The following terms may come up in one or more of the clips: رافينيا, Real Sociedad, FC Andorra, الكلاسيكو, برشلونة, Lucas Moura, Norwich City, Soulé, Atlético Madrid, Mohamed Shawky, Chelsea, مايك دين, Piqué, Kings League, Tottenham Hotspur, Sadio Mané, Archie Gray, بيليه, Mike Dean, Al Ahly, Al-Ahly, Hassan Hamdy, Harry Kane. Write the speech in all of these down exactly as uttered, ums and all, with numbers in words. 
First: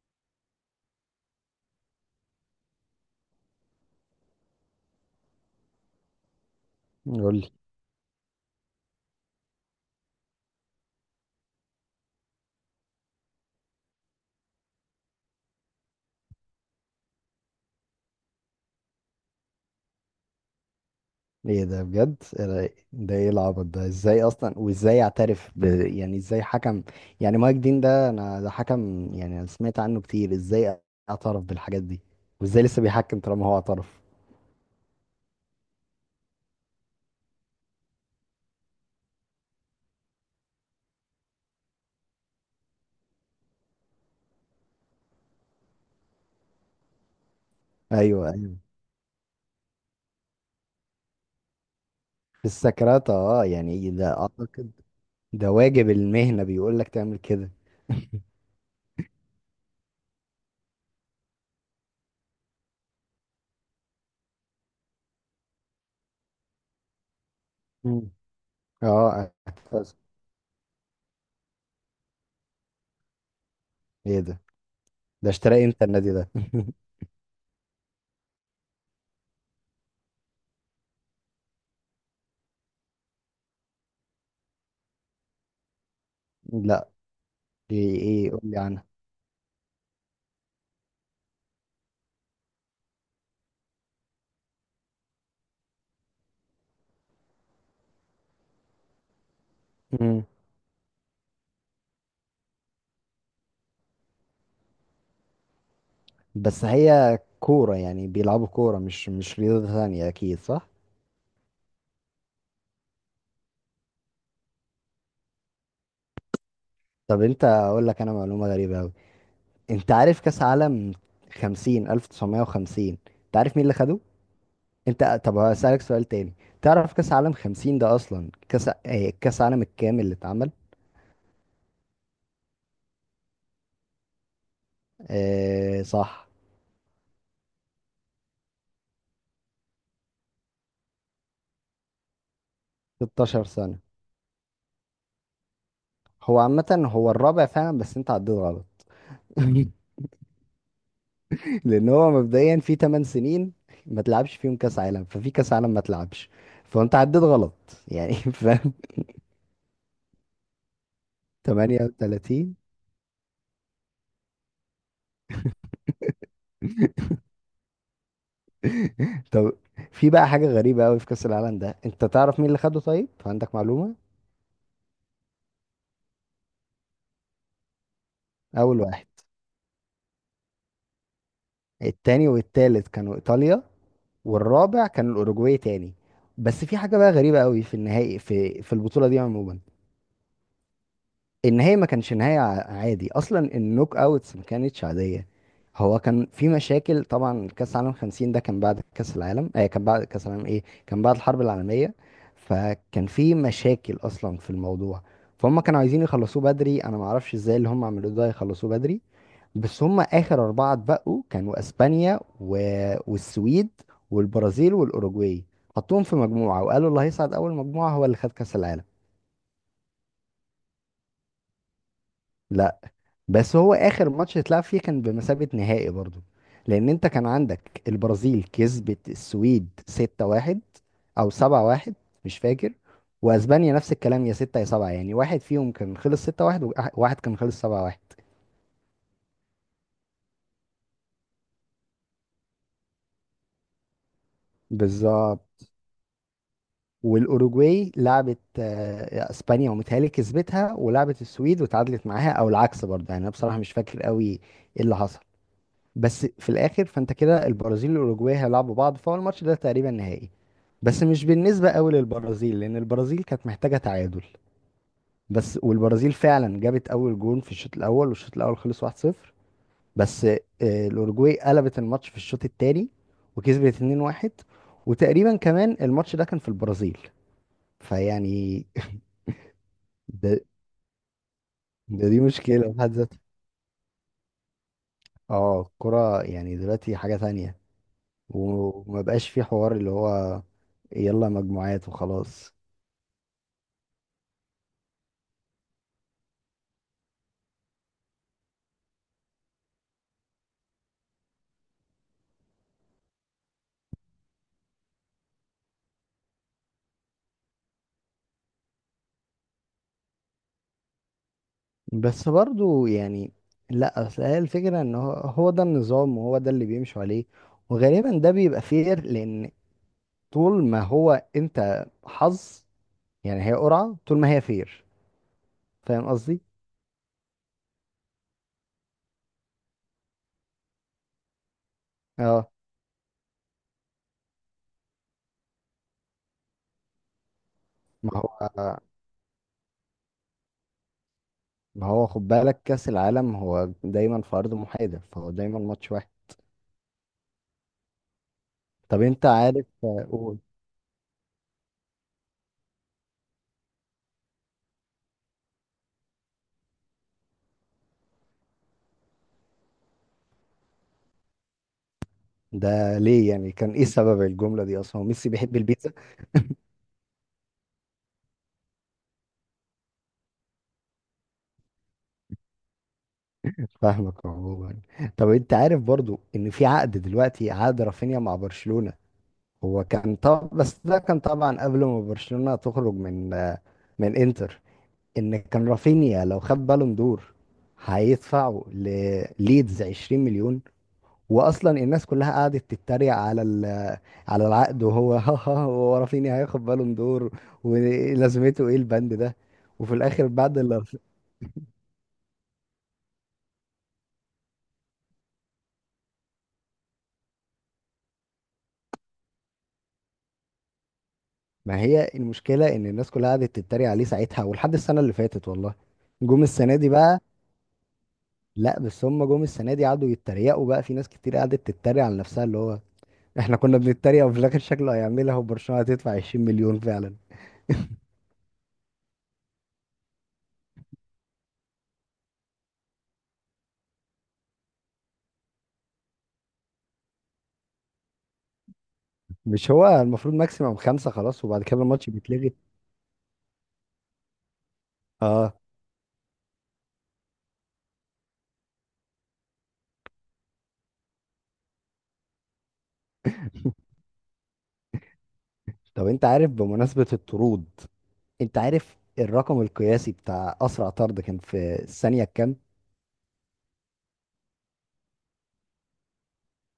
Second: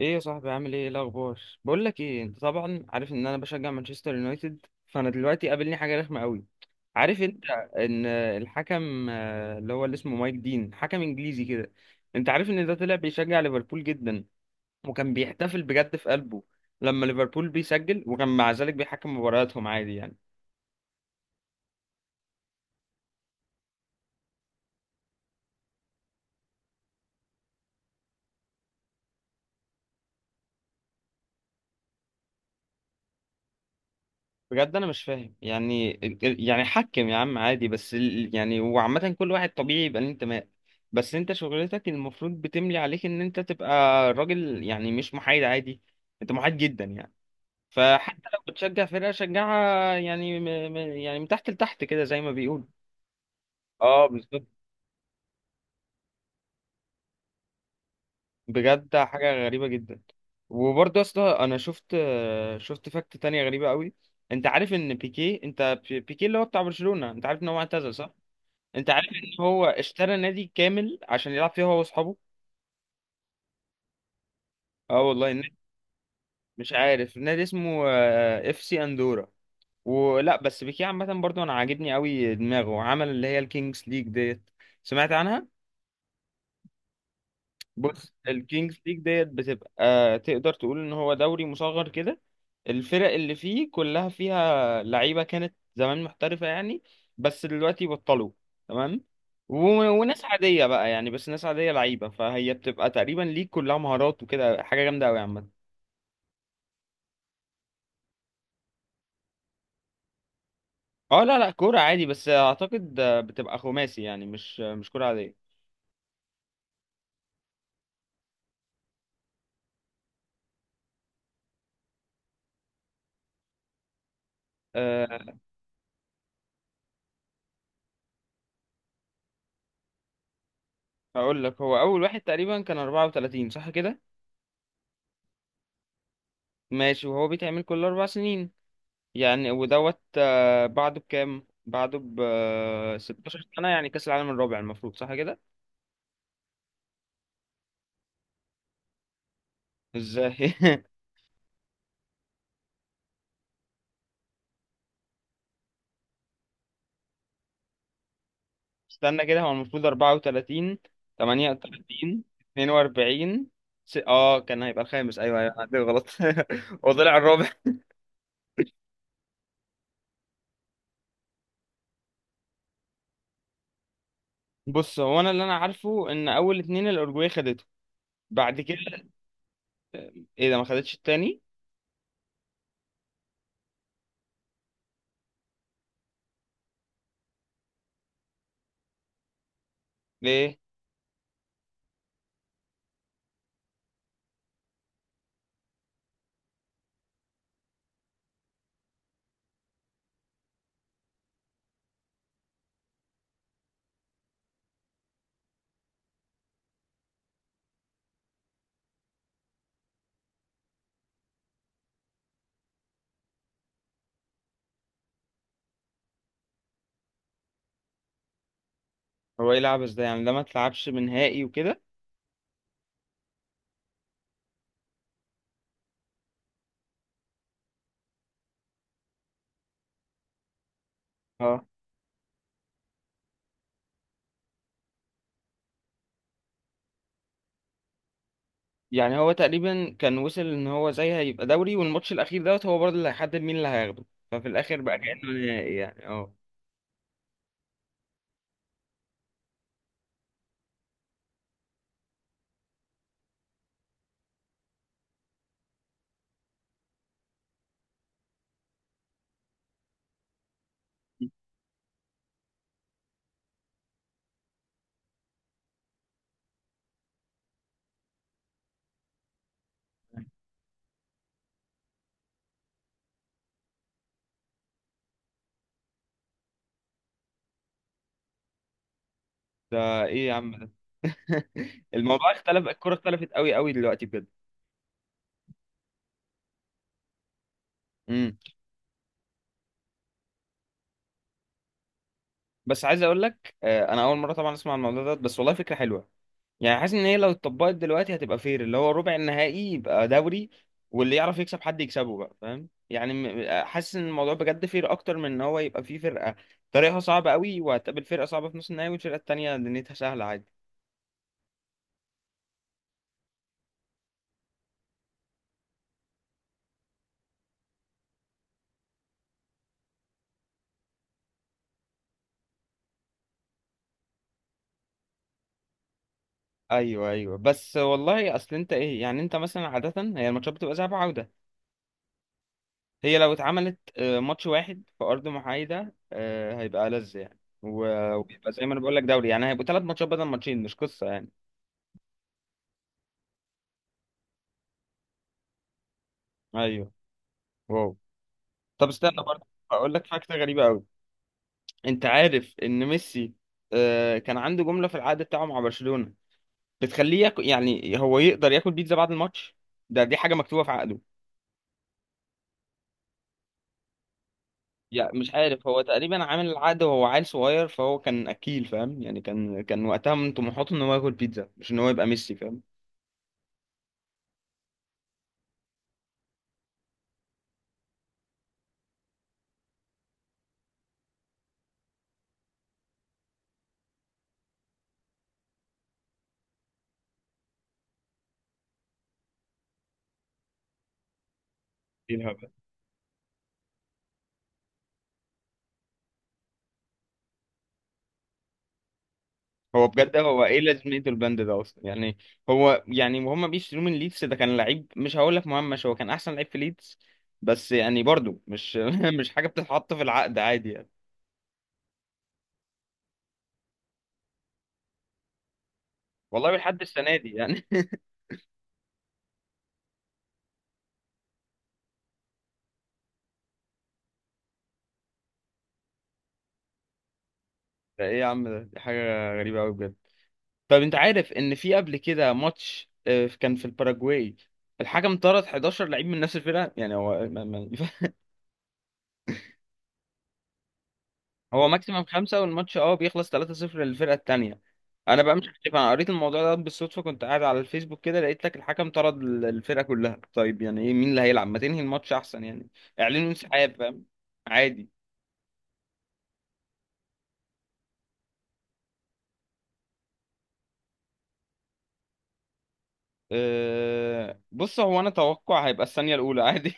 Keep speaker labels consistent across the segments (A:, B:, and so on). A: ايه يا صاحبي؟ عامل ايه؟ إيه الاخبار؟ بقول لك ايه، انت طبعا عارف ان انا بشجع مانشستر يونايتد، فانا دلوقتي قابلني حاجه رخمه قوي. عارف
B: قول
A: انت
B: لي.
A: ان الحكم آه، اللي هو اللي اسمه مايك دين حكم انجليزي كده. انت عارف ان ده طلع بيشجع ليفربول جدا، وكان بيحتفل بجد في قلبه لما ليفربول بيسجل، وكان مع ذلك بيحكم مبارياتهم عادي يعني.
B: ايه ده بجد؟ إيه ده ده ايه العبط ده؟ ازاي اصلا؟ وازاي اعترف ب... يعني ازاي حكم؟ يعني مايك دين ده، انا ده حكم، يعني انا سمعت عنه كتير. ازاي اعترف بالحاجات دي؟ وازاي لسه بيحكم طالما هو اعترف؟
A: بجد انا مش فاهم يعني يعني حكم يا عم عادي، بس ال- يعني وعامة كل واحد طبيعي يبقى ليه انتماء. بس انت شغلتك المفروض بتملي عليك ان انت تبقى راجل، يعني مش محايد عادي. انت محايد جدا يعني. فحتى
B: ايوه،
A: لو
B: ايوه.
A: بتشجع فرقة شجعها يعني، م م يعني من تحت لتحت كده، زي ما
B: في
A: بيقول.
B: السكرات، اه يعني
A: اه،
B: ده
A: بالظبط.
B: اعتقد. ده واجب المهنة، بيقول لك تعمل كده.
A: بجد حاجة غريبة جدا. وبرضه يا اسطى، انا شفت شفت فاكت تانية غريبة قوي. انت عارف ان بيكي، انت بيكي اللي هو بتاع برشلونة، انت عارف ان هو اعتزل
B: مم.
A: صح؟ انت عارف
B: اه،
A: ان هو
B: اعتقد.
A: اشترى نادي كامل عشان يلعب فيه هو واصحابه؟
B: ايه ده؟
A: اه
B: ده
A: والله، النادي...
B: اشترى امتى النادي ده؟
A: مش عارف النادي اسمه آه، اف سي اندورا. ولا. بس بيكيه عامه برضو انا عاجبني قوي دماغه، عمل اللي هي الكينجز ليج ديت. سمعت عنها؟
B: لا، ايه
A: بص،
B: ايه؟ قول لي.
A: الكينجز ليج ديت بتبقى تقدر تقول ان هو دوري مصغر كده. الفرق اللي فيه كلها فيها لعيبه كانت زمان محترفه يعني. بس دلوقتي بطلوا. تمام. و- وناس
B: عنها.
A: عاديه بقى يعني، بس ناس عاديه لعيبه، فهي بتبقى تقريبا ليج كلها مهارات وكده، حاجه جامده قوي عامه.
B: بس هي كورة، يعني بيلعبوا كورة مش مش رياضة ثانية، أكيد صح؟
A: اه، لا لا كوره عادي، بس اعتقد بتبقى خماسي يعني، مش مش كوره عاديه.
B: طب أنت أقول لك أنا معلومة غريبة أوي. أنت عارف كأس عالم خمسين، ألف تسعمية وخمسين؟ أنت عارف مين اللي خده؟ أنت، طب
A: أه،
B: هسألك سؤال تاني. تعرف كأس عالم خمسين ده أصلا كأس آه، كأس عالم الكامل اللي اتعمل؟
A: هقول لك هو اول واحد تقريبا كان اربعة وتلاتين صح كده؟
B: آه صح.
A: ماشي، وهو بيتعمل كل اربع سنين يعني. ودوت آه، بعده بكام، بعده ب آه،
B: ستاشر
A: 16 سنة،
B: سنة.
A: يعني كأس العالم الرابع المفروض صح كده؟
B: هو عامة هو الرابع فعلا، بس أنت عديت غلط.
A: ازاي؟
B: لان هو مبدئيا في تمن سنين ما تلعبش فيهم كاس عالم، ففي كاس عالم ما تلعبش، فانت عديت غلط يعني. فاهم؟
A: استنى كده، هو المفروض اربعة وتلاتين، تمانية وتلاتين،
B: تمنية وتلاتين.
A: اثنين واربعين. س... اه كان هيبقى الخامس، ايوه ايوه أنا عندي غلط. هو طلع الرابع.
B: طب في بقى حاجه غريبه قوي في كاس العالم ده، انت تعرف مين اللي خده؟ طيب عندك معلومه؟
A: بص، هو انا اللي انا عارفه ان اول اتنين الاورجواي خدته، بعد
B: اول
A: كده...
B: واحد.
A: ايه ده ما خدتش التاني؟
B: التاني والتالت كانوا ايطاليا، والرابع كان الاوروجواي تاني. بس في حاجه بقى غريبه قوي في النهائي، في في البطوله دي عموما.
A: ليه؟
B: النهاية ما كانش نهاية ع- عادي أصلا. النوك أوتس ما كانتش عادية. هو كان في مشاكل طبعا. كأس العالم خمسين ده كان بعد كأس العالم، آه كان بعد كأس العالم، إيه، كان بعد الحرب العالمية. فكان في مشاكل أصلا في الموضوع. فهم كانوا عايزين يخلصوه بدري. أنا معرفش إزاي اللي هم عملوه ده يخلصوه بدري. بس هم آخر أربعة اتبقوا كانوا أسبانيا و... والسويد والبرازيل والأوروجواي. حطوهم في مجموعة وقالوا اللي هيصعد أول مجموعة هو اللي خد كأس العالم.
A: هو ايه العبث ده يعني؟ ده ما تلعبش بنهائي وكده؟
B: بس هو اخر ماتش اتلعب فيه كان بمثابة نهائي برضو. لان انت كان عندك البرازيل كسبت السويد ستة واحد او
A: آه.
B: سبعة واحد، مش فاكر. واسبانيا نفس الكلام، يا ستة يا سبعة يعني، واحد فيهم كان خلص ستة واحد، وواحد كان خلص سبعة واحد.
A: يعني هو تقريبا كان وصل ان هو زي هيبقى دوري، والماتش الاخير دوت هو برضه اللي هيحدد مين اللي هياخده، ففي الاخر بقى كأنه
B: بالظبط.
A: نهائي يعني، اه.
B: والاوروجواي لعبت آه، اسبانيا، ومتهيألي كسبتها، ولعبت السويد وتعادلت معاها، او العكس برضه، يعني انا بصراحة مش فاكر قوي ايه اللي حصل. بس في الاخر فانت كده البرازيل والاوروجواي هيلعبوا بعض، فهو الماتش ده تقريبا نهائي. بس مش بالنسبه قوي للبرازيل، لان البرازيل كانت محتاجه تعادل. بس والبرازيل فعلا جابت اول جون في الشوط الاول، والشوط الاول خلص واحد صفر. بس آه، الاوروجواي قلبت الماتش في الشوط الثاني وكسبت اتنين واحد. وتقريبا كمان الماتش ده كان في البرازيل، فيعني
A: ده ايه يا
B: ده,
A: عم ده؟
B: ده دي
A: الموضوع اختلف،
B: مشكله في حد
A: الكرة
B: ذاتها.
A: اختلفت قوي قوي دلوقتي بجد.
B: اه، الكره يعني دلوقتي حاجه تانية.
A: امم.
B: وما بقاش في حوار اللي هو يلا مجموعات وخلاص.
A: بس عايز اقول لك آه، انا اول مرة طبعا اسمع عن الموضوع ده، بس والله فكرة حلوة. يعني حاسس ان هي لو اتطبقت دلوقتي هتبقى فير، اللي هو ربع النهائي يبقى دوري. واللي يعرف يكسب حد يكسبه بقى، فاهم يعني. م- حاسس ان الموضوع بجد فير اكتر من ان هو يبقى فيه فرقة طريقها صعبة قوي، وهتقابل فرقة صعبة في نص النهائي، والفرقة التانية دنيتها سهلة عادي.
B: بس برضو يعني، لا اصل هي الفكره ان هو هو ده النظام، وهو ده اللي بيمشوا عليه، وغالبا ده بيبقى فير. لان طول ما هو، انت حظ، يعني هي قرعه، طول ما هي فير. فاهم قصدي؟
A: ايوه ايوه، بس والله اصل انت ايه يعني، انت مثلا عادة هي الماتشات بتبقى ذهاب وعودة.
B: اه.
A: هي لو اتعملت آه، ماتش واحد في ارض محايدة آه، هيبقى ألذ يعني،
B: ما
A: و-
B: هو
A: ويبقى زي ما انا بقول لك دوري يعني، هيبقوا ثلاث ماتشات بدل ماتشين، مش قصة يعني.
B: ما هو خد بالك كاس العالم هو دايما في ارض محايده، فهو دايما ماتش واحد.
A: ايوه. واو. طب
B: طب
A: استنى
B: انت
A: برضه
B: عارف،
A: اقول لك فاكتة
B: قول.
A: غريبة قوي. انت عارف ان ميسي آه، كان عنده جملة في العقد بتاعه مع برشلونة بتخليه ياكل، يعني هو يقدر ياكل بيتزا بعد الماتش؟ ده دي حاجة مكتوبة في عقده.
B: ده ليه يعني، كان ايه سبب الجمله دي اصلا؟ هو
A: يعني
B: ميسي
A: مش
B: بيحب
A: عارف، هو
B: البيتزا؟
A: تقريبا عامل العقد وهو عيل صغير، فهو كان اكيل فاهم يعني، كان كان وقتها من طموحاته ان هو ياكل بيتزا مش ان هو يبقى ميسي، فاهم.
B: فاهمك عموما. طب انت عارف برضو ان في عقد دلوقتي، عقد رافينيا مع برشلونة؟ هو كان، طب بس ده كان طبعا قبل ما برشلونة تخرج من آه، من انتر، ان كان رافينيا لو خد بالون دور هيدفعوا لليدز عشرين مليون. واصلا الناس
A: إيه
B: كلها
A: الهبل؟
B: قعدت تتريق على ال- على العقد، وهو ها ها. هو رافينيا هياخد بالون دور؟ ولازمته ايه البند ده؟
A: هو
B: وفي
A: بجد،
B: الاخر
A: هو
B: بعد
A: ايه
B: اللي،
A: لازمته البند ده اصلا يعني؟ هو يعني، وهم بيشتروه من ليدز ده كان لعيب مش هقول لك مهمش، هو كان احسن لعيب في ليدز. بس يعني برضو مش مش حاجه بتتحط في العقد عادي يعني.
B: ما هي المشكلة إن الناس كلها قعدت تتريق عليه ساعتها ولحد السنة اللي فاتت، والله. جم
A: والله
B: السنة
A: لحد
B: دي
A: السنه
B: بقى.
A: دي يعني.
B: لا، بس هم جم السنة دي قعدوا يتريقوا بقى، في ناس كتير قعدت تتريق على نفسها، اللي هو إحنا كنا بنتريق وفي الآخر شكله هيعملها، وبرشلونة هتدفع عشرين مليون فعلا.
A: ده ايه يا عم ده؟ دي حاجه غريبه قوي بجد. طب انت عارف ان في قبل كده ماتش آه، كان في الباراجواي، الحكم طرد 11 لعيب من نفس الفرقه يعني، هو ما- ما-
B: مش هو المفروض ماكسيموم خمسة خلاص، وبعد
A: هو
B: كده
A: ماكسيمم
B: الماتش
A: خمسة،
B: بيتلغي؟
A: والماتش اه بيخلص ثلاثة صفر للفرقة التانية. انا بقى مش
B: آه.
A: عارف، انا قريت الموضوع ده بالصدفة، كنت قاعد على الفيسبوك كده لقيت لك الحكم طرد ال- الفرقة كلها. طيب يعني ايه؟ مين اللي هيلعب؟ ما تنهي الماتش احسن يعني. اعلنوا انسحاب فاهم؟ عادي.
B: طب أنت عارف بمناسبة الطرود، أنت عارف الرقم القياسي بتاع أسرع طرد كان في الثانية كام؟
A: أه، بص هو انا توقع هيبقى الثانية الاولى عادي.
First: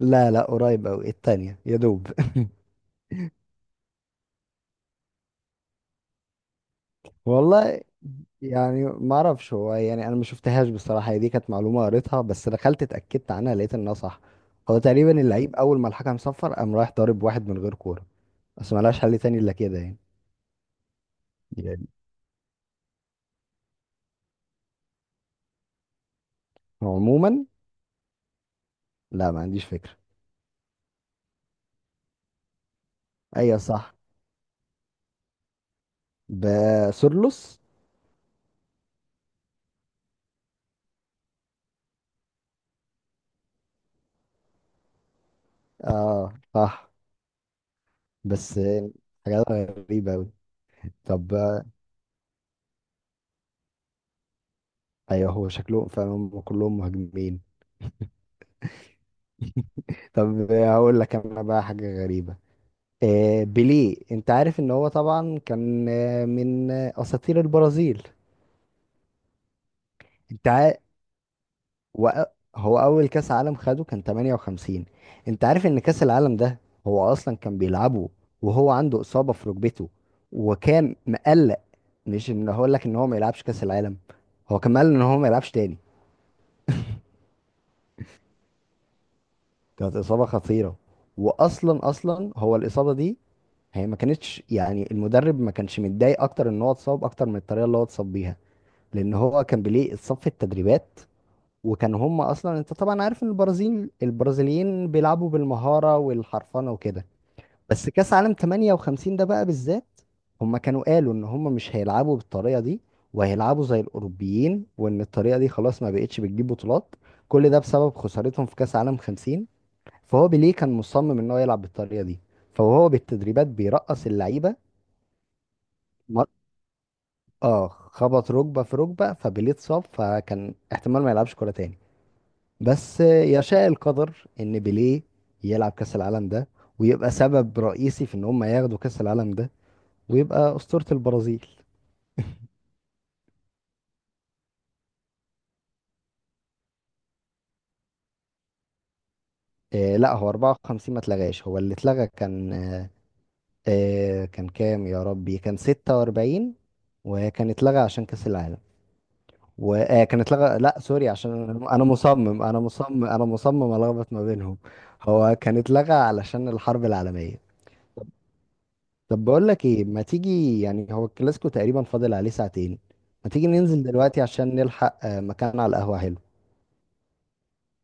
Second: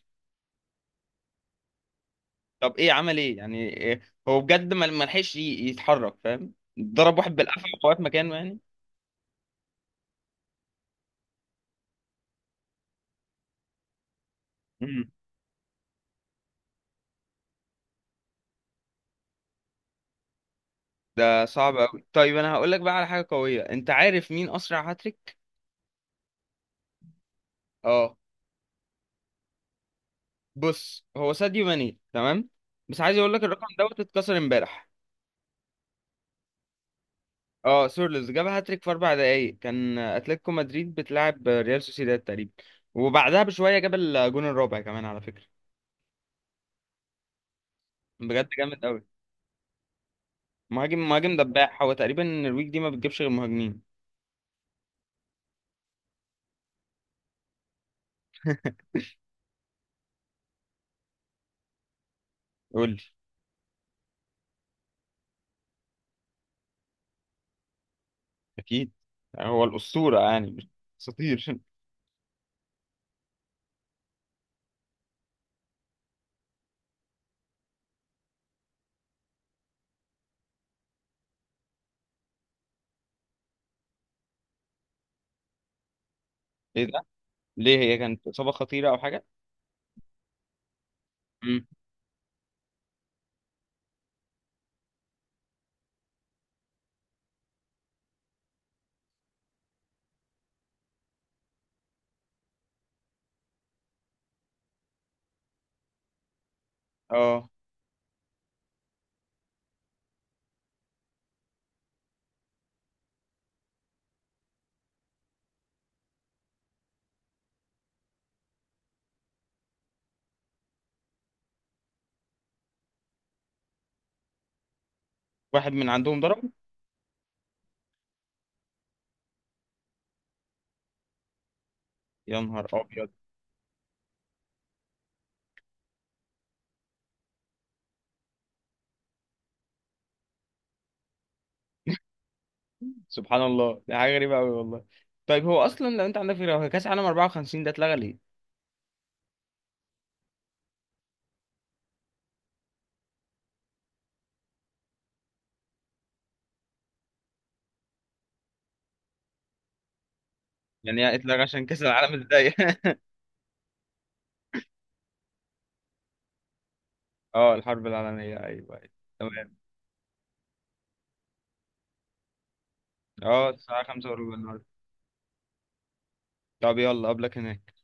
B: لا، لا، قريب أوي، التانية يا دوب.
A: طب ايه عمل ايه يعني؟ إيه؟ هو بجد ما ما لحقش ي- يتحرك فاهم. ضرب واحد بالقفا،
B: والله
A: وقف مكانه يعني.
B: يعني ما اعرفش. هو يعني انا ما شفتهاش بصراحه، هي دي كانت معلومه قريتها، بس دخلت اتاكدت عنها لقيت انها صح. هو
A: مم.
B: تقريبا اللعيب اول ما الحكم صفر قام رايح ضارب واحد من غير كوره. بس ما لهاش حل تاني الا كده يعني.
A: ده صعب
B: يعني
A: قوي. طيب انا هقول لك بقى على حاجة قوية، انت عارف مين اسرع هاتريك؟
B: هو عموما.
A: اه،
B: لا، ما عنديش فكره.
A: بص هو ساديو ماني. تمام، بس عايز اقول لك
B: ايوه
A: الرقم
B: صح،
A: دوت اتكسر امبارح.
B: بسورلوس.
A: اه، سورلز جاب هاتريك في اربع دقايق، كان اتلتيكو مدريد بتلعب ريال سوسيداد تقريبا. وبعدها بشويه جاب الجون الرابع كمان على فكره.
B: اه صح.
A: بجد
B: بس
A: جامد قوي.
B: حاجات غريبه قوي.
A: مهاجم
B: طب،
A: مهاجم
B: آه،
A: دباح، هو تقريبا الويك دي ما بتجيبش غير مهاجمين.
B: ايوه، هو شكلهم فعلا هم كلهم مهاجمين. طب، آه، هقول لك انا بقى حاجه غريبه.
A: قول لي.
B: آه، بيليه، انت عارف ان هو طبعا كان آه، من آه، اساطير البرازيل.
A: اكيد. هو الاسطوره
B: انت
A: يعني، مش
B: عا...
A: اساطير.
B: وأ- هو اول كاس عالم خده كان تمنية وخمسين. انت عارف ان كاس العالم ده هو اصلا كان بيلعبه وهو عنده اصابة في ركبته، وكان مقلق. مش ان هقول لك ان هو ما يلعبش كاس العالم، هو كان مقلق ان هو ما يلعبش تاني.
A: ايه ده؟ ليه؟ هي كانت اصابه خطيره او حاجه؟
B: كانت اصابة خطيرة.
A: امم،
B: واصلا اصلا هو الاصابة دي، هي ما كانتش، يعني المدرب ما كانش متضايق اكتر ان هو اتصاب اكتر من الطريقة اللي هو اتصاب بيها. لان هو كان بيليه صف التدريبات، وكان هم اصلا، انت طبعا عارف ان البرازيل البرازيليين بيلعبوا بالمهاره والحرفنه وكده.
A: اه،
B: بس كاس عالم تمنية وخمسين ده بقى بالذات، هم كانوا قالوا ان هم مش هيلعبوا بالطريقه دي، وهيلعبوا زي الاوروبيين، وان الطريقه دي خلاص ما بقتش بتجيب بطولات. كل ده بسبب خسارتهم في كاس عالم خمسين. فهو بيليه كان مصمم ان هو يلعب بالطريقه دي، فهو بالتدريبات بيرقص اللعيبه.
A: واحد من عندهم
B: مر-
A: ضرب.
B: اه، خبط ركبه في ركبه فبيليه اتصاب، فكان احتمال ما يلعبش كوره تاني.
A: يا نهار
B: بس
A: ابيض.
B: يشاء القدر ان بيليه يلعب كاس العالم ده ويبقى سبب رئيسي في ان هم ياخدوا كاس العالم ده، ويبقى اسطورة البرازيل.
A: سبحان الله، دي حاجه غريبه قوي والله. طيب هو اصلا لو انت عندك فكره، هو كاس العالم اربع وخمسين ده اتلغى ليه؟
B: آه لا، هو اربعة وخمسين ما اتلغاش. هو اللي اتلغى كان آه آه كان كام يا ربي؟ كان ستة واربعين. وكان اتلغى عشان كاس العالم، وكان اتلغى، لا
A: يعني
B: سوري،
A: هي
B: عشان
A: اتلغى عشان
B: انا
A: كاس
B: أنا
A: العالم
B: مصمم،
A: الضيق؟
B: انا مصمم انا مصمم الخبط ما بينهم. هو كان اتلغى علشان الحرب العالمية.
A: اه الحرب العالميه، ايوه ايوه.
B: طب بقول
A: تمام.
B: لك ايه، ما تيجي، يعني هو الكلاسيكو تقريبا فاضل عليه ساعتين، ما تيجي
A: اه الساعه
B: ننزل
A: الخامسة
B: دلوقتي
A: وربع
B: عشان
A: النهارده.
B: نلحق آه، مكان على القهوة حلو.
A: طب يلا، قبلك هناك.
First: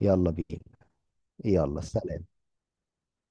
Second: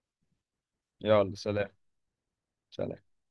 B: يلا بينا.
A: يلا سلام.
B: يلا سلام.
A: سلام.